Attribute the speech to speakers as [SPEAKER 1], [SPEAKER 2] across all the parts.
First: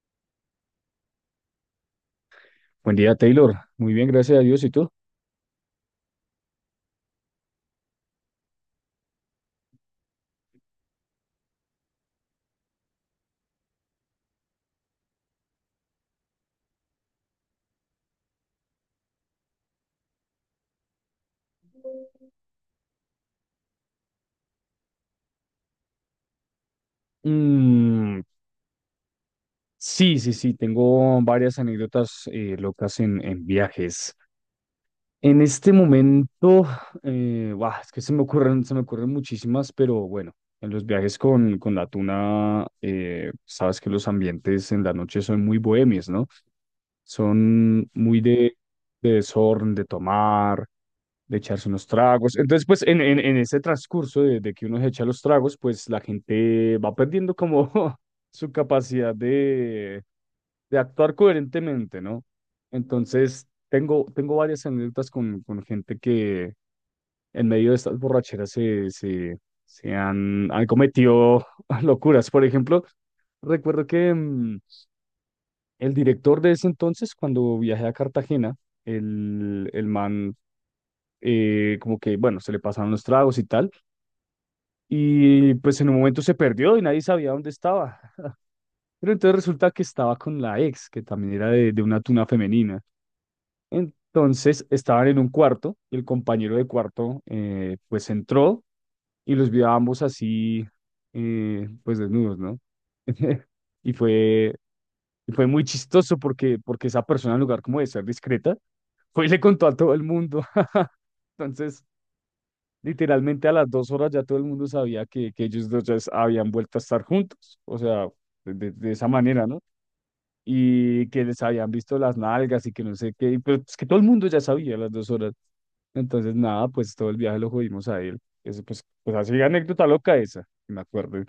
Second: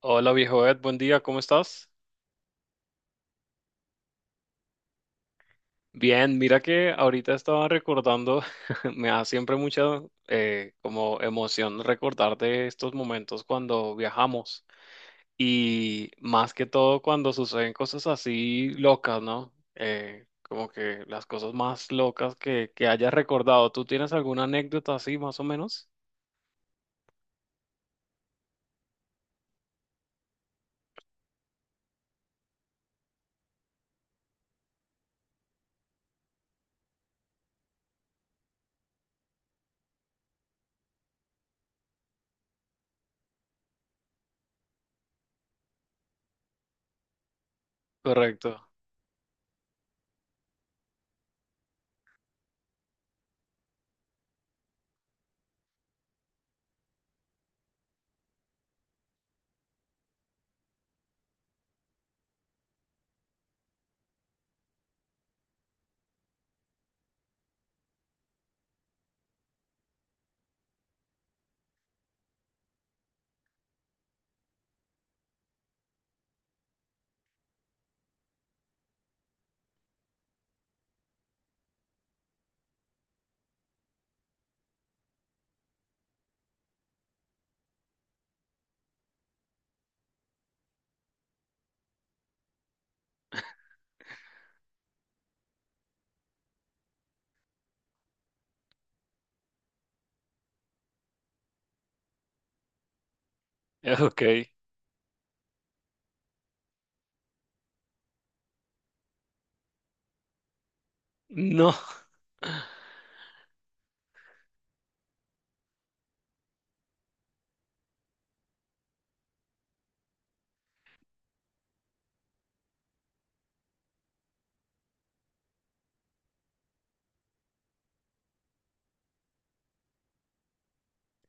[SPEAKER 1] Hola viejo Ed, buen día, ¿cómo estás?
[SPEAKER 2] Buen día, Taylor. Muy bien, gracias a Dios. ¿Y tú?
[SPEAKER 1] Bien, mira que ahorita estaba recordando, me da siempre mucha como emoción recordar de estos momentos cuando viajamos y más que todo cuando suceden cosas así locas, ¿no? Como que las cosas más locas que hayas recordado. ¿Tú tienes alguna anécdota así más o menos?
[SPEAKER 2] Mm, sí. Tengo varias anécdotas locas en viajes. En este momento, buah, es que se me ocurren muchísimas, pero bueno, en los viajes con la tuna, sabes que los ambientes en la noche son muy bohemios, ¿no? Son muy de,
[SPEAKER 1] Correcto.
[SPEAKER 2] de desorden, de tomar, de echarse unos tragos. Entonces, pues en ese transcurso de que uno se echa los tragos, pues la gente va perdiendo como su capacidad de actuar coherentemente, ¿no? Entonces, tengo varias anécdotas con gente que en medio de estas borracheras se han cometido locuras. Por ejemplo, recuerdo que el director de ese entonces, cuando viajé a Cartagena, el man como que, bueno, se le pasaron los tragos y tal, y pues en un momento se perdió y nadie sabía dónde estaba. Pero entonces resulta que estaba con la ex, que también era de una tuna femenina. Entonces estaban en un cuarto y el compañero de cuarto pues entró y los vio a ambos así, pues desnudos, ¿no? Y
[SPEAKER 1] Ok.
[SPEAKER 2] fue, y fue muy chistoso porque, porque esa persona, en lugar como de ser discreta, fue y le contó a todo el mundo.
[SPEAKER 1] No.
[SPEAKER 2] Entonces, literalmente a las dos horas ya todo el mundo sabía que ellos dos ya habían vuelto a estar juntos, o sea, de esa manera, ¿no? Y que les habían visto las nalgas y que no sé qué, y pues, pues que todo el mundo ya sabía a las dos horas. Entonces, nada, pues todo el viaje lo jodimos a él. Eso, pues, pues así anécdota loca esa, que me acuerdo.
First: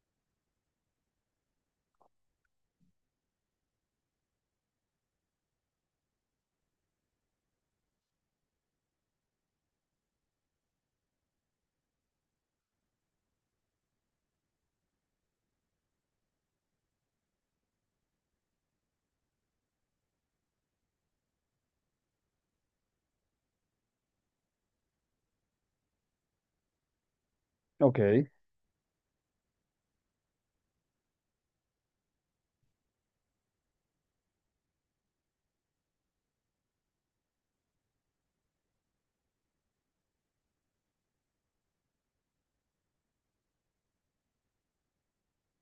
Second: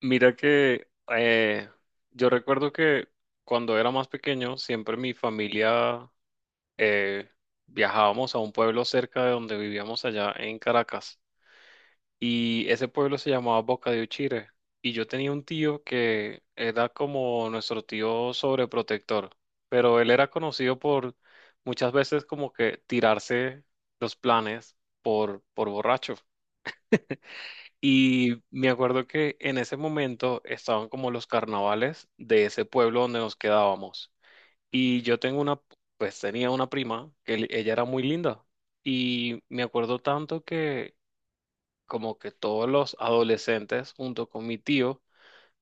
[SPEAKER 1] Mira que yo recuerdo que cuando era más pequeño, siempre mi familia eh, viajábamos a un pueblo cerca de donde vivíamos allá en Caracas. Y ese pueblo se llamaba Boca de Uchire. Y yo tenía un tío que era como nuestro tío sobreprotector, pero él era conocido por muchas veces como que tirarse los planes por borracho.
[SPEAKER 2] Ok. ¿Eh?
[SPEAKER 1] Y me acuerdo que en ese momento estaban como los carnavales de ese pueblo donde nos quedábamos. Y yo tengo una, pues tenía una prima que ella era muy linda. Y me acuerdo tanto que como que todos los adolescentes junto con mi tío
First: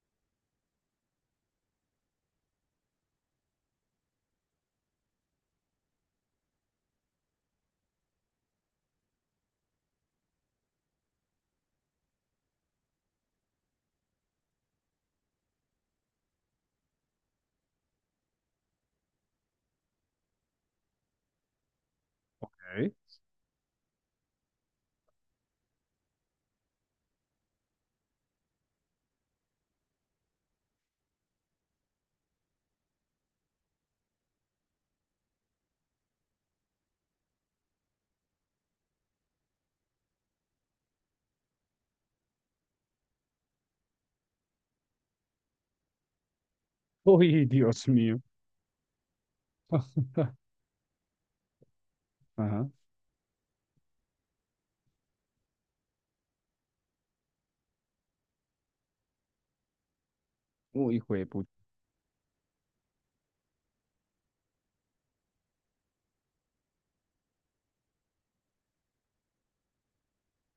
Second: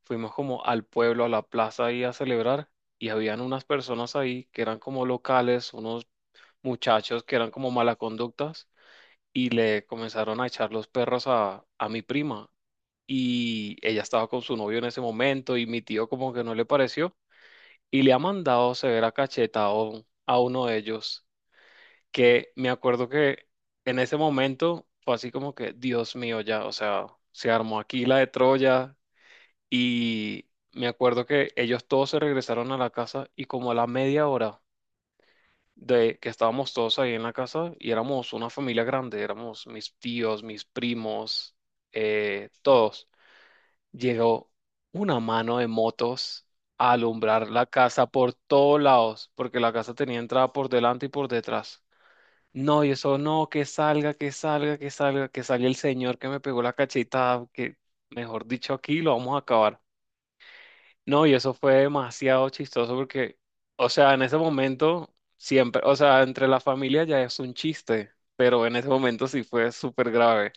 [SPEAKER 1] fuimos como al pueblo, a la plaza ahí a celebrar. Y habían unas personas ahí que eran como locales, unos muchachos que eran como mala conductas y le comenzaron a echar los perros a mi prima y ella estaba con su novio en ese momento y mi tío como que no le pareció y le ha mandado severa cacheta a, a uno de ellos que me acuerdo que en ese momento fue así como que Dios mío ya, o sea, se armó aquí la de Troya y me acuerdo que ellos todos se regresaron a la casa y como a la media hora de que estábamos todos ahí en la casa y éramos una familia grande, éramos mis tíos, mis primos, todos llegó una mano de motos a
[SPEAKER 2] Uy,
[SPEAKER 1] alumbrar la
[SPEAKER 2] Dios
[SPEAKER 1] casa
[SPEAKER 2] mío.
[SPEAKER 1] por todos lados, porque la casa tenía entrada por delante y por detrás.
[SPEAKER 2] Ajá.
[SPEAKER 1] No, y eso no, que salga, que salga, que salga, que salga el señor que me pegó la cachetada, que mejor dicho, aquí lo vamos a acabar.
[SPEAKER 2] Uy, hijo de
[SPEAKER 1] No, y
[SPEAKER 2] puta.
[SPEAKER 1] eso fue demasiado chistoso porque, o sea, en ese momento, siempre, o sea, entre la familia ya es un chiste, pero en ese momento sí fue súper grave.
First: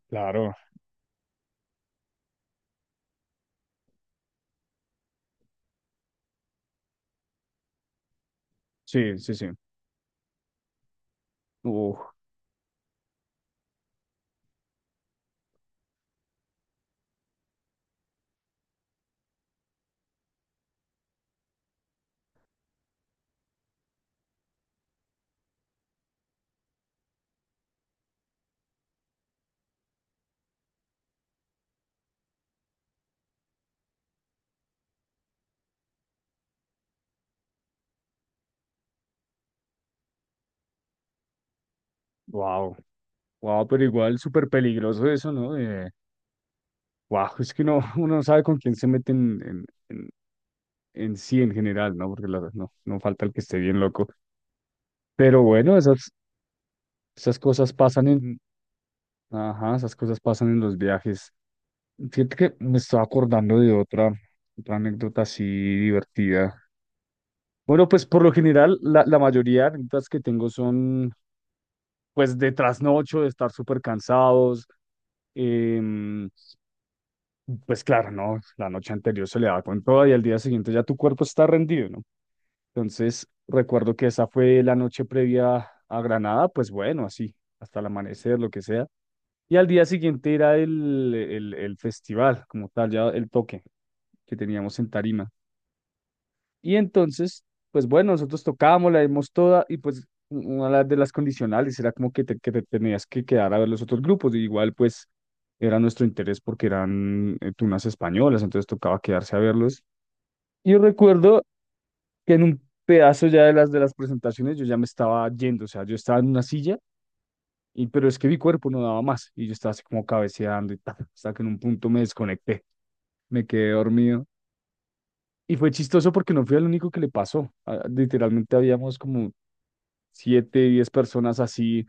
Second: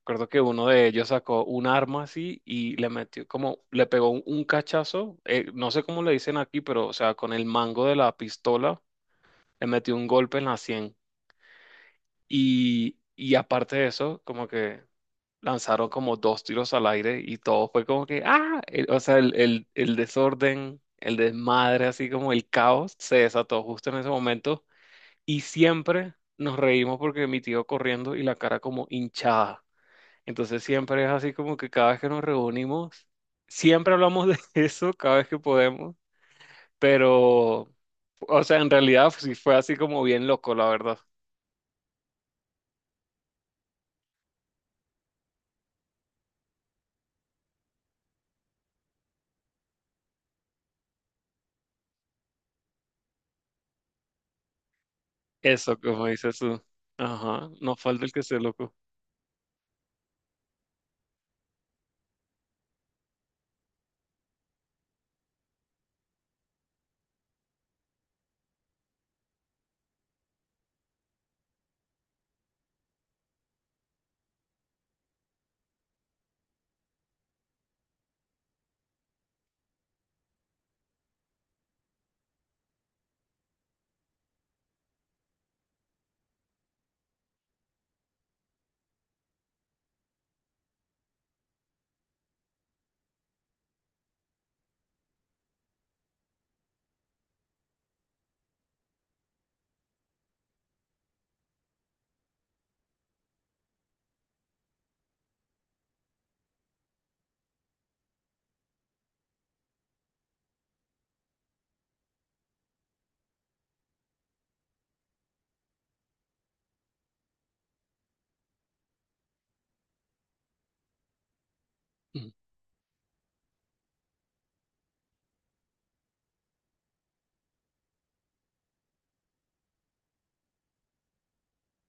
[SPEAKER 1] Recuerdo que
[SPEAKER 2] Claro,
[SPEAKER 1] uno de ellos sacó un arma así y le metió como, le pegó un cachazo, no sé cómo le dicen aquí, pero o sea, con el mango de la pistola
[SPEAKER 2] sí, sí, sí.
[SPEAKER 1] le metió un golpe en la sien.
[SPEAKER 2] Uf,
[SPEAKER 1] Y aparte de eso, como que lanzaron como dos tiros al aire y todo fue como que, ah, o sea, el desorden, el desmadre, así como el caos se desató justo en ese momento. Y siempre nos reímos porque mi tío corriendo y la cara como hinchada. Entonces siempre es así como que cada vez que nos reunimos, siempre hablamos de eso cada vez que podemos, pero, o sea, en realidad pues, sí fue así como bien loco, la verdad.
[SPEAKER 2] wow, wow, pero igual súper peligroso eso, ¿no? Wow, es que no uno no sabe con quién se mete en sí en general, ¿no? Porque no, no falta el que esté bien loco. Pero bueno,
[SPEAKER 1] Eso, como dices tú.
[SPEAKER 2] esas
[SPEAKER 1] Ajá,
[SPEAKER 2] cosas
[SPEAKER 1] no falta
[SPEAKER 2] pasan
[SPEAKER 1] el que esté
[SPEAKER 2] en,
[SPEAKER 1] loco.
[SPEAKER 2] ajá, esas cosas pasan en los viajes. Fíjate que me estaba acordando de otra, otra anécdota así divertida. Bueno, pues por lo general, la mayoría de anécdotas que tengo son, pues, de trasnocho, de estar súper cansados. em, pues claro, ¿no? La noche anterior se le da con todo y al día siguiente ya tu cuerpo está rendido, ¿no? Entonces, recuerdo que esa fue la noche previa a Granada, pues bueno, así, hasta el amanecer, lo que sea. Y al día siguiente era el festival, como tal, ya el toque que teníamos en Tarima. Y entonces, pues bueno, nosotros tocábamos, la dimos toda y pues una de las condicionales era como que que te tenías que quedar a ver los otros grupos. Y igual, pues era nuestro interés porque eran tunas españolas, entonces tocaba quedarse a verlos. Y recuerdo que en un pedazo ya de las presentaciones yo ya me estaba yendo, o sea, yo estaba en una silla, y, pero es que mi cuerpo no daba más y yo estaba así como cabeceando y tal, hasta que en un punto me desconecté, me quedé dormido. Y fue chistoso porque no fui el único que le pasó. Literalmente habíamos como siete, diez personas así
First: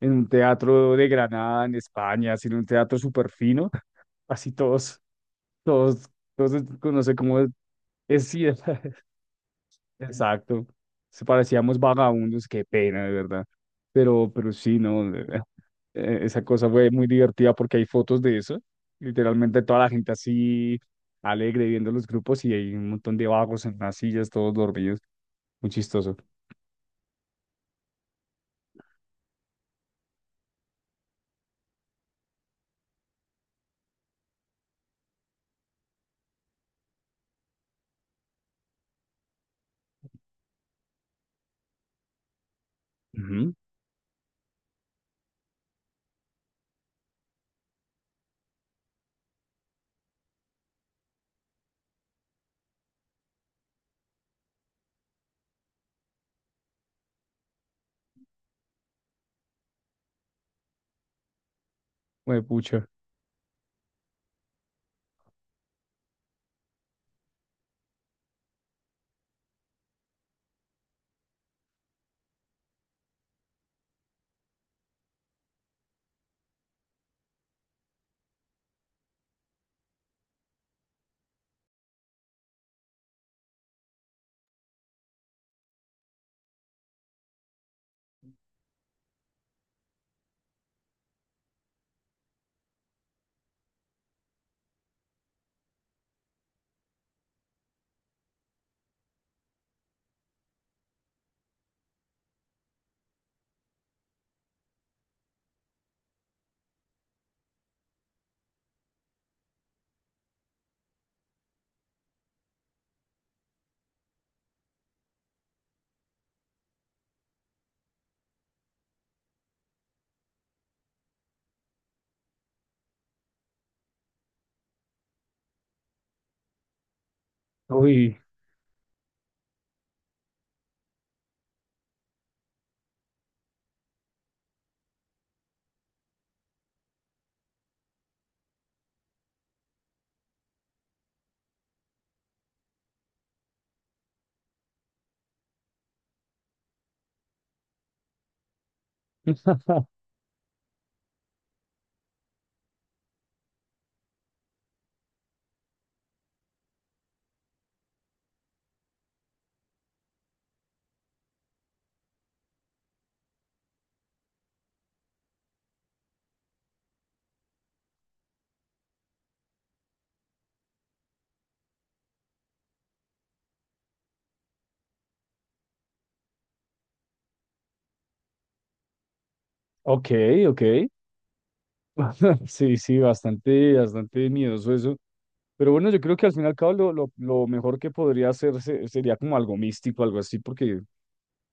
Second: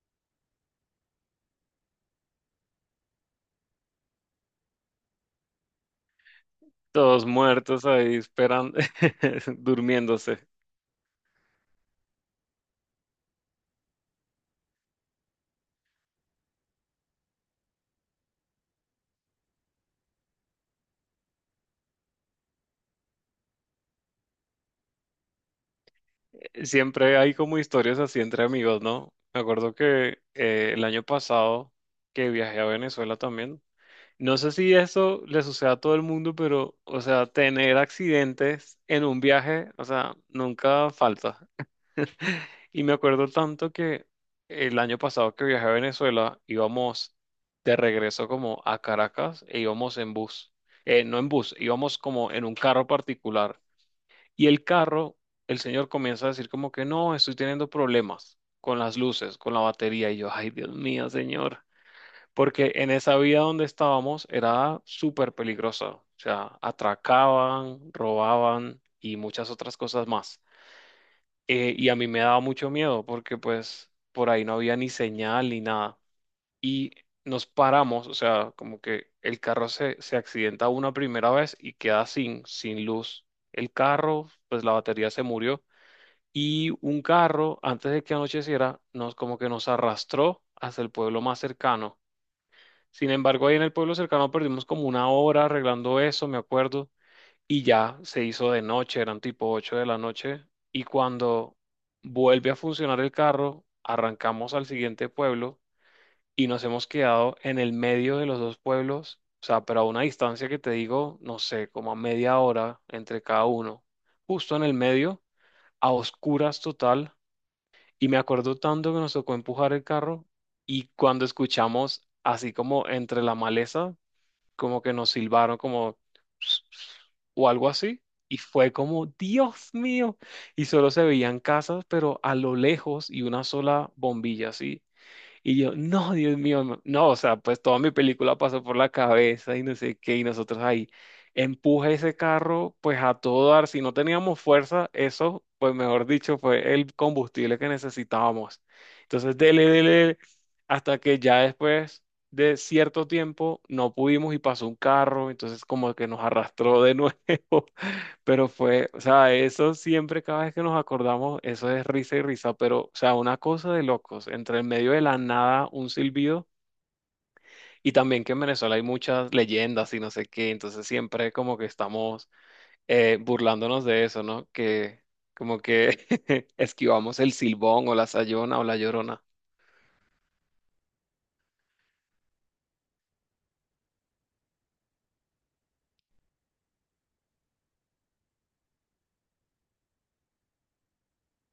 [SPEAKER 2] en un teatro de Granada, en España, así en un teatro súper fino, así todos, todos, no sé
[SPEAKER 1] Todos
[SPEAKER 2] cómo
[SPEAKER 1] muertos ahí
[SPEAKER 2] es,
[SPEAKER 1] esperando, durmiéndose.
[SPEAKER 2] exacto. Se parecíamos vagabundos, qué pena, de verdad. Pero sí, no. Esa cosa fue muy divertida porque hay fotos de eso. Literalmente toda la gente así alegre viendo los grupos y hay un montón de vagos en las sillas, todos dormidos. Muy chistoso.
[SPEAKER 1] Siempre hay como historias así entre amigos, ¿no? Me acuerdo que el año pasado que viajé a Venezuela también. No sé si eso le sucede a todo el mundo, pero, o sea, tener accidentes en un viaje, o sea, nunca falta. Y me acuerdo
[SPEAKER 2] Ujú.
[SPEAKER 1] tanto que el año pasado que viajé a Venezuela, íbamos de regreso como a Caracas e íbamos en bus. No en bus, íbamos como en un carro particular. Y el carro, el señor comienza a decir como que no, estoy teniendo problemas con las luces, con la batería. Y yo, ay, Dios mío, señor.
[SPEAKER 2] Hue
[SPEAKER 1] Porque
[SPEAKER 2] pucha.
[SPEAKER 1] en esa vía donde estábamos era súper peligrosa. O sea, atracaban, robaban y muchas otras cosas más. Y a mí me daba mucho miedo porque pues por ahí no había ni señal ni nada. Y nos paramos, o sea, como que el carro se accidenta una primera vez y queda sin luz. El carro, pues la batería se murió. Y un carro, antes de que anocheciera, nos como que nos arrastró hasta el pueblo más cercano. Sin embargo, ahí en el pueblo cercano perdimos como una hora arreglando eso, me acuerdo, y ya se hizo de noche, eran tipo 8 de la noche, y cuando vuelve a funcionar el carro, arrancamos al siguiente pueblo y nos hemos quedado en el medio de los dos pueblos, o sea, pero a una distancia que te digo, no sé, como a media hora entre cada uno, justo en el medio, a oscuras total, y me acuerdo tanto que nos tocó empujar el carro y cuando escuchamos así como entre la maleza, como que nos silbaron como o algo así.
[SPEAKER 2] Uy.
[SPEAKER 1] Y fue como, Dios mío. Y solo se veían casas, pero a lo lejos y una sola bombilla, así. Y yo, no, Dios mío, no, no", o sea, pues toda mi película pasó por la cabeza y no sé qué, y nosotros ahí, empuje ese carro, pues a todo dar, si no teníamos fuerza, eso, pues mejor dicho, fue el combustible que necesitábamos. Entonces, dele, dele, dele, hasta que ya después de cierto tiempo no pudimos y pasó un carro, entonces como que nos arrastró de nuevo. Pero fue, o sea, eso siempre, cada vez que nos acordamos, eso es risa y risa, pero, o sea, una cosa de locos, entre el medio de la nada, un silbido, y también que en Venezuela hay muchas leyendas y no sé qué, entonces siempre como que estamos burlándonos de eso, ¿no? Que como que esquivamos el silbón o la sayona o la llorona.
[SPEAKER 2] Ok, ok. Sí, sí, bastante, bastante miedoso eso. Pero bueno, yo creo que al fin y al cabo lo mejor que podría hacer sería como algo místico, algo así. Porque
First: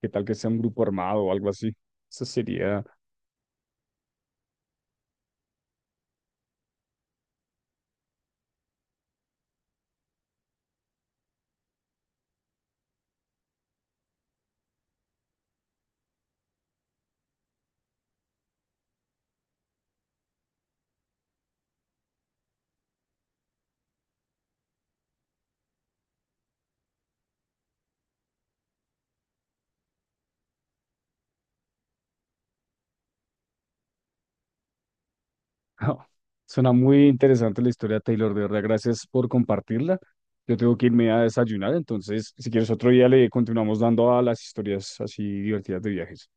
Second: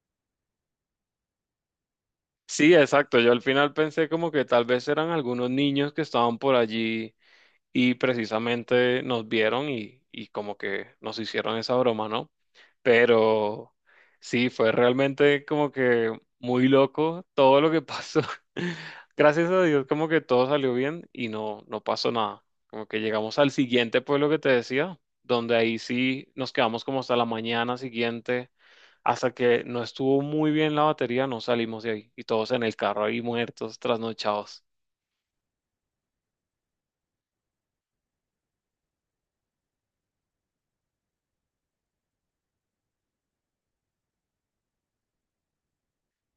[SPEAKER 2] ¿qué tal que sea un grupo armado o algo así? Eso
[SPEAKER 1] Sí,
[SPEAKER 2] sería...
[SPEAKER 1] exacto, yo al final pensé como que tal vez eran algunos niños que estaban por allí y precisamente nos vieron y como que nos hicieron esa broma, ¿no? Pero sí, fue realmente como que muy loco todo lo que pasó. Gracias a Dios, como que todo salió bien y no, no pasó nada. Como que llegamos al siguiente pueblo que te decía, donde ahí sí nos quedamos como hasta la mañana siguiente, hasta que no estuvo muy bien la batería, no salimos de ahí y todos en el carro ahí muertos, trasnochados.
[SPEAKER 2] Suena muy interesante la historia, Taylor. De verdad, gracias por compartirla. Yo tengo que irme a desayunar, entonces, si quieres otro día le continuamos dando a las historias así divertidas de viajes.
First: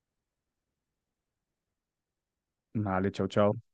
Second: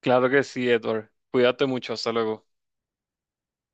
[SPEAKER 1] Claro que sí, Edward. Cuídate mucho, hasta luego.
[SPEAKER 2] Vale, chao, chao.